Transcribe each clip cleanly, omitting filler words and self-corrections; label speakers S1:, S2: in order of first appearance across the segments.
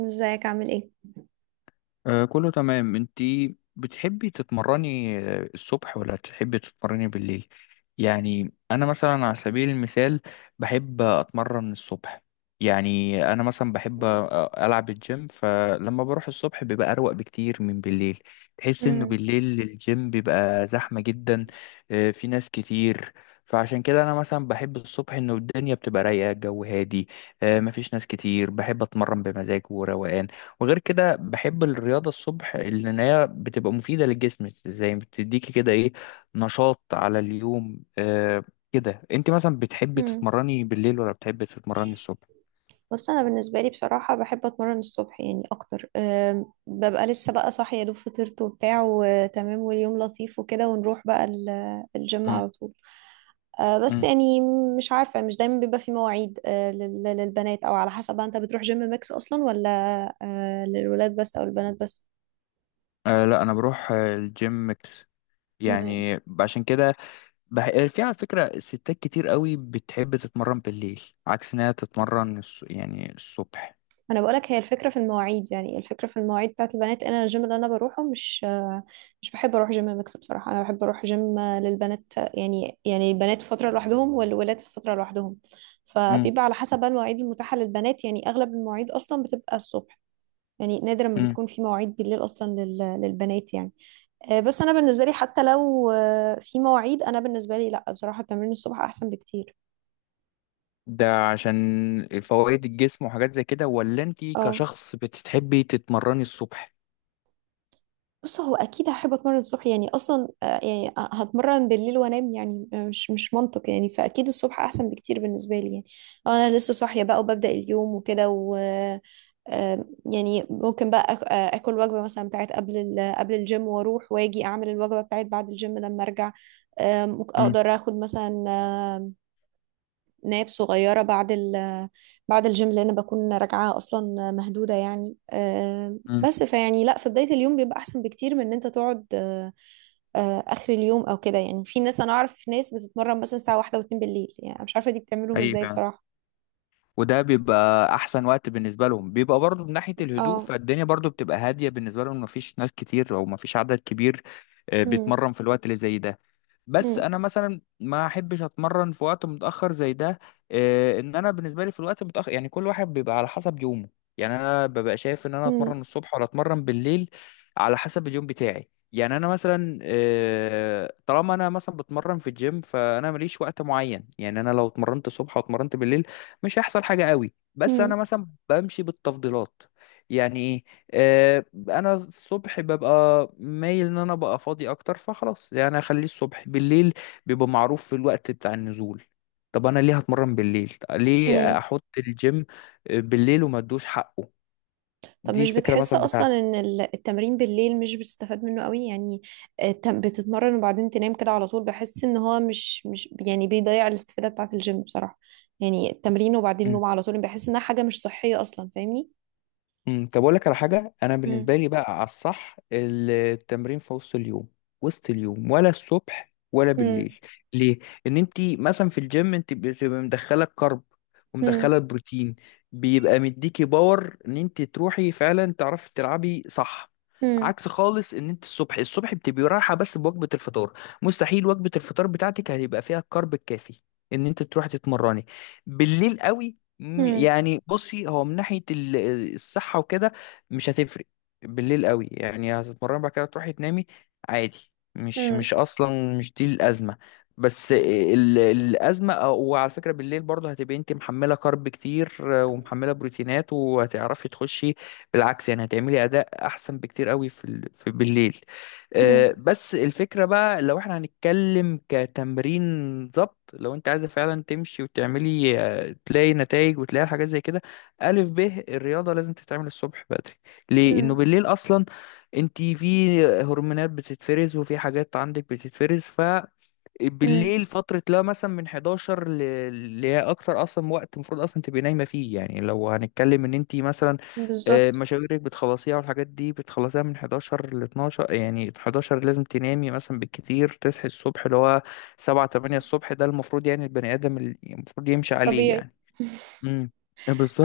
S1: ازيك عامل ايه؟
S2: آه، كله تمام. انتي بتحبي تتمرني الصبح ولا تحبي تتمرني بالليل؟ يعني انا مثلا على سبيل المثال بحب اتمرن الصبح. يعني انا مثلا بحب العب الجيم، فلما بروح الصبح بيبقى اروق بكتير من بالليل. تحس انه
S1: مم.
S2: بالليل الجيم بيبقى زحمة جدا. في ناس كتير. فعشان كده انا مثلا بحب الصبح، انه الدنيا بتبقى رايقة الجو هادي. مفيش ناس كتير، بحب اتمرن بمزاج وروقان. وغير كده بحب الرياضة الصبح لأن هي بتبقى مفيدة للجسم، زي بتديكي كده إيه، نشاط على اليوم كده أنت مثلا بتحبي
S1: مم.
S2: تتمرني بالليل ولا بتحبي تتمرني الصبح؟
S1: بص، انا بالنسبه لي بصراحه بحب اتمرن الصبح يعني اكتر. ببقى لسه بقى صاحيه يا دوب فطرت وبتاع وتمام واليوم لطيف وكده، ونروح بقى الجيم
S2: مم.
S1: على طول. بس
S2: مم.
S1: يعني مش عارفة، مش دايما بيبقى في مواعيد، للبنات، أو على حسب بقى. أنت بتروح جيم ميكس أصلا، ولا للولاد بس أو البنات بس؟
S2: آه لا، أنا بروح الجيم ميكس.
S1: مم.
S2: يعني عشان كده. بح... آه، في على فكرة ستات كتير قوي بتحب تتمرن بالليل عكس إنها تتمرن يعني الصبح.
S1: أنا بقولك، هي الفكرة في المواعيد، يعني الفكرة في المواعيد بتاعت البنات. أنا الجيم اللي أنا بروحه مش بحب أروح جيم ميكس بصراحة. أنا بحب أروح جيم للبنات، يعني يعني البنات في فترة لوحدهم والولاد في فترة لوحدهم.
S2: مم.
S1: فبيبقى على حسب بقى المواعيد المتاحة للبنات. يعني أغلب المواعيد أصلا بتبقى الصبح، يعني نادرا ما
S2: مم.
S1: بتكون في مواعيد بالليل أصلا للبنات يعني. بس انا بالنسبه لي، حتى لو في مواعيد، انا بالنسبه لي لا، بصراحه تمرين الصبح احسن بكتير.
S2: ده عشان فوائد الجسم وحاجات زي كده، ولا انت
S1: اه.
S2: كشخص بتحبي تتمرني الصبح؟
S1: بص، هو اكيد هحب اتمرن الصبح يعني اصلا. يعني هتمرن بالليل وانام؟ يعني مش منطق يعني، فاكيد الصبح احسن بكتير بالنسبه لي يعني. انا لسه صاحيه بقى وببدا اليوم وكده، و آه، يعني ممكن بقى اكل وجبه مثلا بتاعت قبل قبل الجيم، واروح واجي اعمل الوجبه بتاعت بعد الجيم لما ارجع. ممكن
S2: امم.
S1: اقدر اخد مثلا ناب صغيرة بعد بعد الجيم، لأن بكون راجعة أصلا مهدودة يعني.
S2: امم.
S1: بس فيعني لا، في بداية اليوم بيبقى أحسن بكتير من إن أنت تقعد آخر اليوم أو كده. يعني في ناس، أنا أعرف ناس بتتمرن مثلا الساعة واحدة واتنين بالليل، يعني مش عارفة دي بتعملهم
S2: اي
S1: إزاي
S2: فعلا.
S1: بصراحة.
S2: وده بيبقى احسن وقت بالنسبه لهم، بيبقى برضو من ناحيه الهدوء،
S1: اه.
S2: فالدنيا برضو بتبقى هاديه بالنسبه لهم، مفيش ناس كتير او مفيش عدد كبير
S1: مم.
S2: بيتمرن في الوقت اللي زي ده. بس
S1: مم.
S2: انا مثلا ما احبش اتمرن في وقت متاخر زي ده. ان انا بالنسبه لي في الوقت المتاخر، يعني كل واحد بيبقى على حسب يومه. يعني انا ببقى شايف ان انا
S1: مم.
S2: اتمرن الصبح ولا اتمرن بالليل على حسب اليوم بتاعي. يعني انا مثلا طالما انا مثلا بتمرن في الجيم فانا ماليش وقت معين. يعني انا لو اتمرنت الصبح واتمرنت بالليل مش هيحصل حاجه قوي، بس
S1: مم.
S2: انا مثلا بمشي بالتفضيلات. يعني إيه؟ انا الصبح ببقى مايل ان انا ببقى فاضي اكتر، فخلاص يعني اخليه الصبح. بالليل بيبقى معروف في الوقت بتاع النزول. طب انا ليه هتمرن بالليل؟ طب ليه
S1: مم.
S2: احط الجيم بالليل وما ادوش حقه؟
S1: طب
S2: دي
S1: مش
S2: فكرة
S1: بتحس
S2: مثلا
S1: اصلا
S2: بتاعتي.
S1: ان التمرين بالليل مش بتستفاد منه قوي يعني؟ بتتمرن وبعدين تنام كده على طول، بحس ان هو مش يعني بيضيع الاستفادة بتاعة الجيم بصراحة. يعني التمرين وبعدين نوم على طول، بحس انها حاجة مش صحية اصلا، فاهمني؟
S2: طب اقول لك على حاجه، انا
S1: مم.
S2: بالنسبه لي بقى على الصح التمرين في وسط اليوم. وسط اليوم ولا الصبح ولا بالليل؟
S1: مم.
S2: ليه؟ ان انت مثلا في الجيم انت بتبقى مدخله الكرب
S1: مم.
S2: ومدخله البروتين، بيبقى مديكي باور ان انت تروحي فعلا تعرفي تلعبي صح.
S1: مم.
S2: عكس خالص ان انت الصبح، الصبح بتبقي رايحه بس بوجبه الفطار. مستحيل وجبه الفطار بتاعتك هيبقى فيها الكرب الكافي ان انت تروحي تتمرني بالليل قوي.
S1: مم.
S2: يعني بصي، هو من ناحية الصحة وكده مش هتفرق. بالليل قوي يعني هتتمرن بعد كده تروحي تنامي عادي، مش
S1: مم.
S2: مش أصلا مش دي الأزمة. بس الأزمة وعلى فكرة بالليل برضه هتبقي أنت محملة كارب كتير ومحملة بروتينات وهتعرفي تخشي بالعكس. يعني هتعملي أداء أحسن بكتير قوي في بالليل.
S1: مم.
S2: بس الفكرة بقى لو احنا هنتكلم كتمرين ضبط، لو انت عايزة فعلا تمشي وتعملي تلاقي نتائج وتلاقي حاجات زي كده، ألف ب الرياضة لازم تتعمل الصبح بدري. ليه؟ إنه
S1: مم.
S2: بالليل أصلا انت في هرمونات بتتفرز وفي حاجات عندك بتتفرز
S1: مم.
S2: بالليل، فترة لا مثلا من 11 اللي هي أكتر أصلا وقت المفروض أصلا تبقي نايمة فيه. يعني لو هنتكلم إن أنت مثلا
S1: بالظبط.
S2: مشاويرك بتخلصيها والحاجات دي بتخلصيها من 11 ل 12، يعني 11 لازم تنامي مثلا بالكتير، تصحي الصبح اللي هو 7 8 الصبح، ده المفروض يعني البني آدم اللي المفروض يمشي عليه.
S1: الطبيعي.
S2: يعني امم.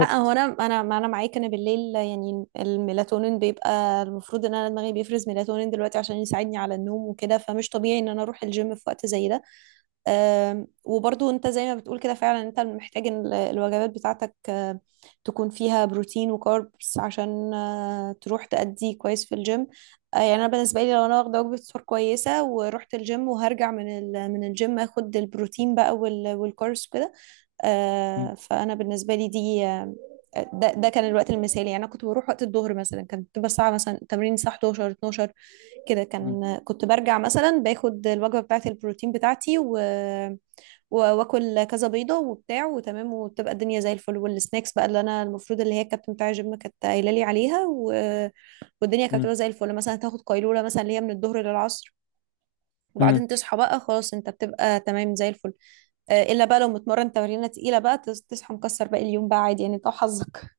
S1: لا، هو انا، انا ما انا معاك. انا بالليل يعني الميلاتونين بيبقى، المفروض ان انا دماغي بيفرز ميلاتونين دلوقتي عشان يساعدني على النوم وكده، فمش طبيعي ان انا اروح الجيم في وقت زي ده. وبرضو انت زي ما بتقول كده، فعلا انت محتاج إن الوجبات بتاعتك تكون فيها بروتين وكاربس عشان تروح تأدي كويس في الجيم. يعني انا بالنسبه لي، لو انا واخده وجبه سحور كويسه ورحت الجيم، وهرجع من من الجيم، اخد البروتين بقى والكاربس وكده.
S2: مم.
S1: فانا بالنسبه لي دي ده كان الوقت المثالي. يعني انا كنت بروح وقت الظهر مثلا، كانت بتبقى الساعه، مثلا تمرين الساعه 11 12 كده،
S2: مم.
S1: كان كنت برجع مثلا باخد الوجبه بتاعه البروتين بتاعتي، و واكل كذا بيضه وبتاع وتمام، وبتبقى الدنيا زي الفل، والسناكس بقى اللي انا المفروض، اللي هي الكابتن بتاع الجيم كانت قايله لي عليها، و... والدنيا كانت بتبقى زي الفل. مثلا تاخد قيلوله مثلا، اللي هي من الظهر للعصر،
S2: مم.
S1: وبعدين تصحى بقى خلاص، انت بتبقى تمام زي الفل. الا بقى لو متمرن تمرينه تقيله بقى، صحى مكسر باقي اليوم، بقى عادي يعني، انت وحظك.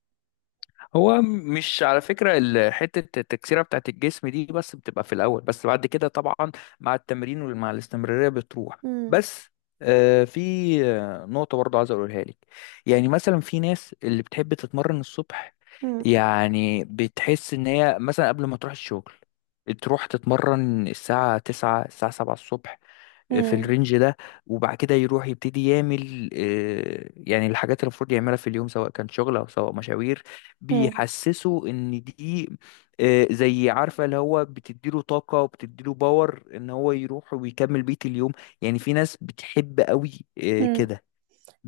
S2: هو مش على فكرة حتة التكسيرة بتاعت الجسم دي بس بتبقى في الأول، بس بعد كده طبعا مع التمرين ومع الاستمرارية بتروح.
S1: مم.
S2: بس في نقطة برضو عايز أقولها لك. يعني مثلا في ناس اللي بتحب تتمرن الصبح،
S1: مم.
S2: يعني بتحس إن هي مثلا قبل ما تروح الشغل تروح تتمرن الساعة 9 الساعة 7 الصبح، في
S1: مم.
S2: الرينج ده، وبعد كده يروح يبتدي يعمل يعني الحاجات اللي المفروض يعملها في اليوم، سواء كان شغل او سواء مشاوير.
S1: مم.
S2: بيحسسه ان دي زي عارفه اللي هو بتديله طاقه وبتديله باور ان هو يروح ويكمل بقيه اليوم. يعني في ناس بتحب قوي
S1: مم.
S2: كده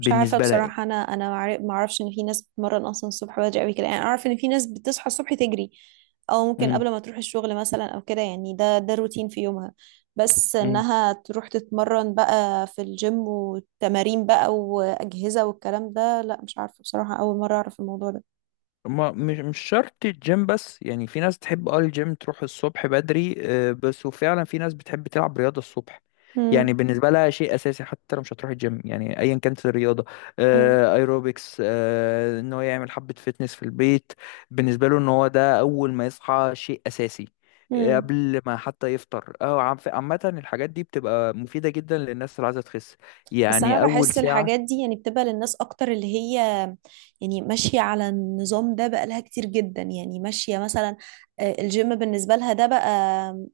S1: مش عارفه
S2: لها يعني.
S1: بصراحه. انا ما اعرفش ان في ناس بتتمرن اصلا الصبح بدري قوي كده يعني. اعرف ان في ناس بتصحى الصبح تجري، او ممكن
S2: إمم،
S1: قبل ما تروح الشغل مثلا او كده، يعني ده الروتين في يومها. بس
S2: إمم.
S1: انها تروح تتمرن بقى في الجيم، وتمارين بقى واجهزه والكلام ده، لا مش عارفه بصراحه، اول مره اعرف الموضوع ده.
S2: ما مش شرط الجيم بس، يعني في ناس تحب الجيم تروح الصبح بدري بس، وفعلا في ناس بتحب تلعب رياضة الصبح.
S1: مم.
S2: يعني بالنسبة لها شيء أساسي حتى لو مش هتروح الجيم، يعني أيا كانت الرياضة،
S1: مم.
S2: أيروبكس إن هو يعمل حبة فتنس في البيت، بالنسبة له إن هو ده أول ما يصحى شيء أساسي.
S1: مم.
S2: قبل ما حتى يفطر، عامة الحاجات دي بتبقى مفيدة جدا للناس اللي عايزة تخس،
S1: بس انا
S2: يعني أول
S1: بحس الحاجات
S2: ساعة.
S1: دي يعني بتبقى للناس اكتر، اللي هي يعني ماشيه على النظام ده بقالها كتير جدا، يعني ماشيه مثلا. الجيم بالنسبه لها ده بقى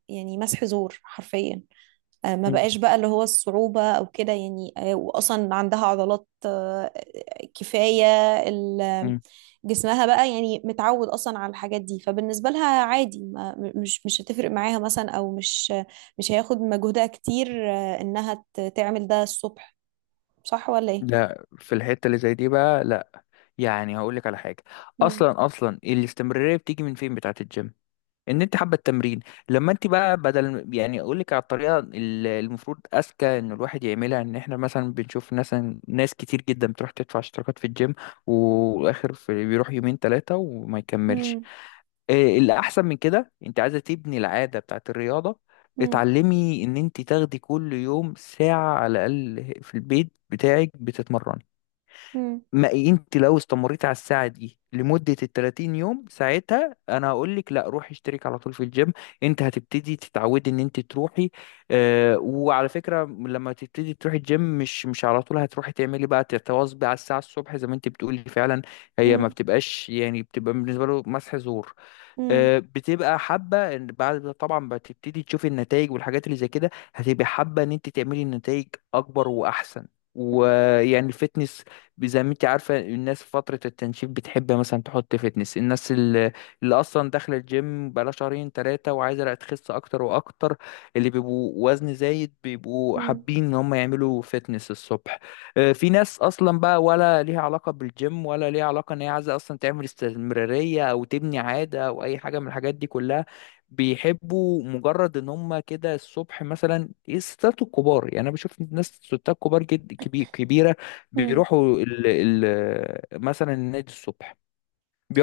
S1: يعني مسح زور حرفيا. ما
S2: مم.
S1: بقاش بقى اللي هو الصعوبة أو كده يعني. وأصلا عندها عضلات كفاية. ال-
S2: مم.
S1: جسمها بقى يعني متعود أصلا على الحاجات دي، فبالنسبة لها عادي، ما مش مش هتفرق معاها مثلا، أو مش هياخد مجهودها كتير. إنها تعمل ده الصبح. صح ولا ايه؟
S2: لا، في الحتة اللي زي دي بقى لا. يعني هقول لك على حاجه،
S1: مم.
S2: اصلا اصلا الاستمراريه بتيجي من فين بتاعه الجيم؟ ان انت حابه التمرين. لما انت بقى بدل، يعني اقول لك على الطريقه المفروض اذكى ان الواحد يعملها، ان احنا مثلا بنشوف ناس كتير جدا بتروح تدفع اشتراكات في الجيم، واخر في بيروح يومين ثلاثه وما يكملش.
S1: مم.
S2: إيه الاحسن من كده؟ انت عايزه تبني العاده بتاعه الرياضه،
S1: مم.
S2: اتعلمي ان انت تاخدي كل يوم ساعه على الاقل في البيت بتاعك بتتمرن.
S1: مم.
S2: ما انت لو استمريت على الساعة دي لمدة ال 30 يوم، ساعتها انا هقول لك لا، روحي اشترك على طول في الجيم، انت هتبتدي تتعودي ان انت تروحي. اه، وعلى فكرة لما تبتدي تروحي الجيم مش على طول هتروحي تعملي بقى تتواظبي على الساعة الصبح زي ما انت بتقولي فعلا. هي ما
S1: مم.
S2: بتبقاش يعني بتبقى بالنسبة له مسح زور.
S1: مم.
S2: بتبقى حابه ان بعد ما طبعا بتبتدي تشوفي النتائج والحاجات اللي زي كده، هتبقى حابه ان انت تعملي نتائج اكبر واحسن. ويعني الفتنس زي ما انت عارفه، الناس في فتره التنشيف بتحب مثلا تحط فتنس، الناس اللي اصلا داخله الجيم بقالها شهرين ثلاثه وعايزه تخس اكتر واكتر، اللي بيبقوا وزن زايد بيبقوا
S1: مم.
S2: حابين ان هم يعملوا فتنس الصبح. في ناس اصلا بقى ولا ليها علاقه بالجيم ولا ليها علاقه ان هي عايزه اصلا تعمل استمراريه او تبني عاده او اي حاجه من الحاجات دي كلها، بيحبوا مجرد ان هم كده الصبح. مثلا الستات الكبار، يعني انا بشوف ناس ستات كبار جد كبيره،
S1: مم.
S2: بيروحوا ال ال مثلا النادي الصبح،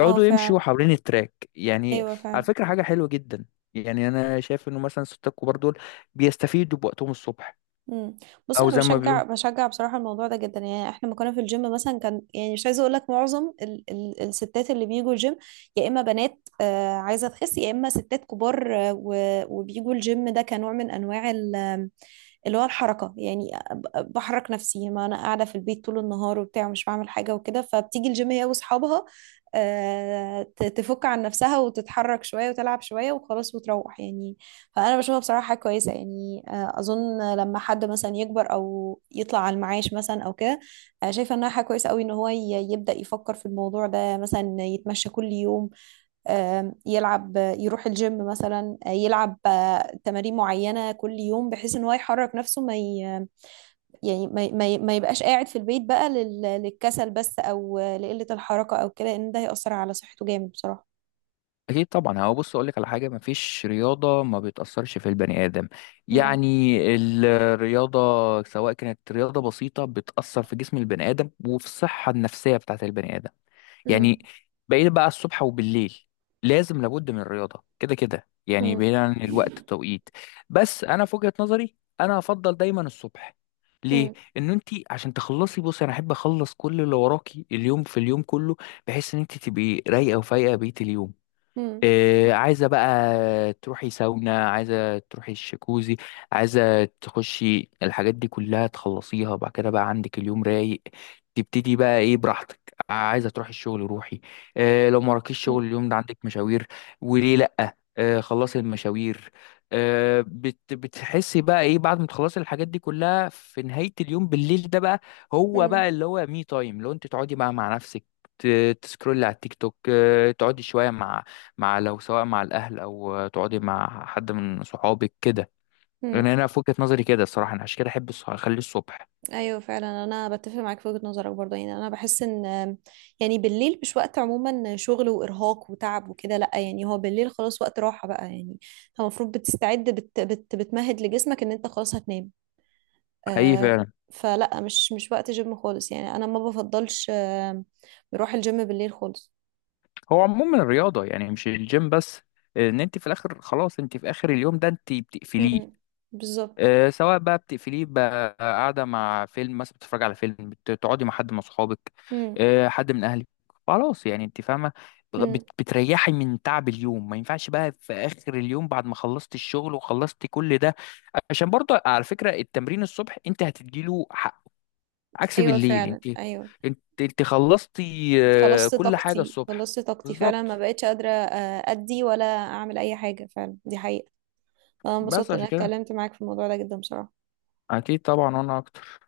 S1: اه
S2: يمشوا
S1: فعلا.
S2: حوالين التراك يعني.
S1: ايوه
S2: على
S1: فعلا.
S2: فكره حاجه حلوه جدا، يعني انا شايف انه مثلا الستات الكبار دول بيستفيدوا بوقتهم الصبح،
S1: مم. بص،
S2: او
S1: انا
S2: زي ما
S1: بشجع
S2: بيقولوا.
S1: بشجع بصراحه الموضوع ده جدا. يعني احنا لما كنا في الجيم مثلا، كان يعني، مش عايزه اقول لك، معظم ال الستات اللي بيجوا الجيم، يا اما بنات عايزه تخس، يا اما ستات كبار وبيجوا الجيم ده كنوع من انواع اللي هو الحركة. يعني بحرك نفسي، ما أنا قاعدة في البيت طول النهار وبتاع ومش بعمل حاجة وكده، فبتيجي الجيم هي وأصحابها، تفك عن نفسها وتتحرك شوية وتلعب شوية وخلاص وتروح يعني. فأنا بشوفها بصراحة حاجة كويسة يعني. أظن لما حد مثلا يكبر أو يطلع على المعاش مثلا أو كده، شايفة إنها حاجة كويسة أوي إن هو يبدأ يفكر في الموضوع ده، مثلا يتمشى كل يوم، يلعب، يروح الجيم مثلا، يلعب تمارين معينة كل يوم، بحيث ان هو يحرك نفسه. ما ي... يعني ما يبقاش قاعد في البيت بقى للكسل بس، او لقلة الحركة او كده، ان ده هيأثر على صحته جامد بصراحة.
S2: اكيد طبعا، هو بص اقول لك على حاجه، مفيش رياضه ما بتاثرش في البني ادم.
S1: مم.
S2: يعني الرياضه سواء كانت رياضه بسيطه بتاثر في جسم البني ادم وفي الصحه النفسيه بتاعت البني ادم، يعني
S1: مم.
S2: بقيت بقى الصبح وبالليل لازم لابد من الرياضه كده كده، يعني
S1: مم.
S2: بعيد عن الوقت التوقيت. بس انا في وجهه نظري انا افضل دايما الصبح. ليه؟
S1: مم.
S2: ان انت عشان تخلصي، بصي انا احب اخلص كل اللي وراكي اليوم في اليوم كله، بحيث ان انت تبقي رايقه وفايقه بقيه اليوم.
S1: مم.
S2: إيه، عايزة بقى تروحي ساونا، عايزة تروحي الشكوزي، عايزة تخشي الحاجات دي كلها، تخلصيها بعد كده بقى عندك اليوم رايق. تبتدي بقى ايه براحتك، عايزة تروحي الشغل روحي. إيه لو ما وراكيش شغل اليوم ده عندك مشاوير، وليه لأ؟ إيه، خلصي المشاوير. إيه بت بتحسي بقى ايه بعد ما تخلصي الحاجات دي كلها في نهاية اليوم؟ بالليل ده بقى هو
S1: مم.
S2: بقى اللي هو مي تايم لو انت تقعدي بقى مع نفسك، تسكرولي على التيك توك، تقعدي شوية مع مع لو سواء مع الأهل أو تقعدي مع حد من صحابك كده. يعني
S1: مم.
S2: أنا في وجهة نظري كده الصراحة، أنا عشان كده أحب أخليه الصبح.
S1: ايوه فعلا، انا بتفق معاك في وجهة نظرك برضه. يعني انا بحس ان، يعني بالليل مش وقت عموما شغل وارهاق وتعب وكده، لا يعني هو بالليل خلاص وقت راحة بقى يعني. انت المفروض بتستعد، بت بت بتمهد لجسمك ان انت خلاص هتنام.
S2: حقيقي
S1: آه.
S2: فعلا.
S1: فلا، مش وقت جيم خالص يعني، انا ما بفضلش آه، بروح الجيم بالليل خالص.
S2: هو عموما الرياضة يعني مش الجيم بس، إن أنت في الآخر خلاص أنت في آخر اليوم ده أنت بتقفليه.
S1: امم. بالظبط.
S2: سواء بقى بتقفليه بقى قاعدة مع فيلم، مثلا بتتفرج على فيلم، بتقعدي مع حد من أصحابك،
S1: امم.
S2: حد من أهلك، خلاص يعني أنت فاهمة.
S1: امم.
S2: بتريحي من تعب اليوم، ما ينفعش بقى في آخر اليوم بعد ما خلصت الشغل وخلصت كل ده. عشان برضه على فكرة التمرين الصبح أنت هتديله حق عكس
S1: ايوه
S2: بالليل.
S1: فعلا،
S2: أنت
S1: ايوه.
S2: أنت أنت خلصتي
S1: خلصت
S2: كل حاجة
S1: طاقتي،
S2: الصبح.
S1: خلصت طاقتي فعلا، ما
S2: بالظبط.
S1: بقتش قادرة ادي ولا اعمل اي حاجة، فعلا دي حقيقة. انا
S2: بس
S1: انبسطت ان
S2: عشان
S1: انا
S2: كده،
S1: اتكلمت معاك في الموضوع ده جدا بصراحة.
S2: أكيد طبعا وأنا أكتر.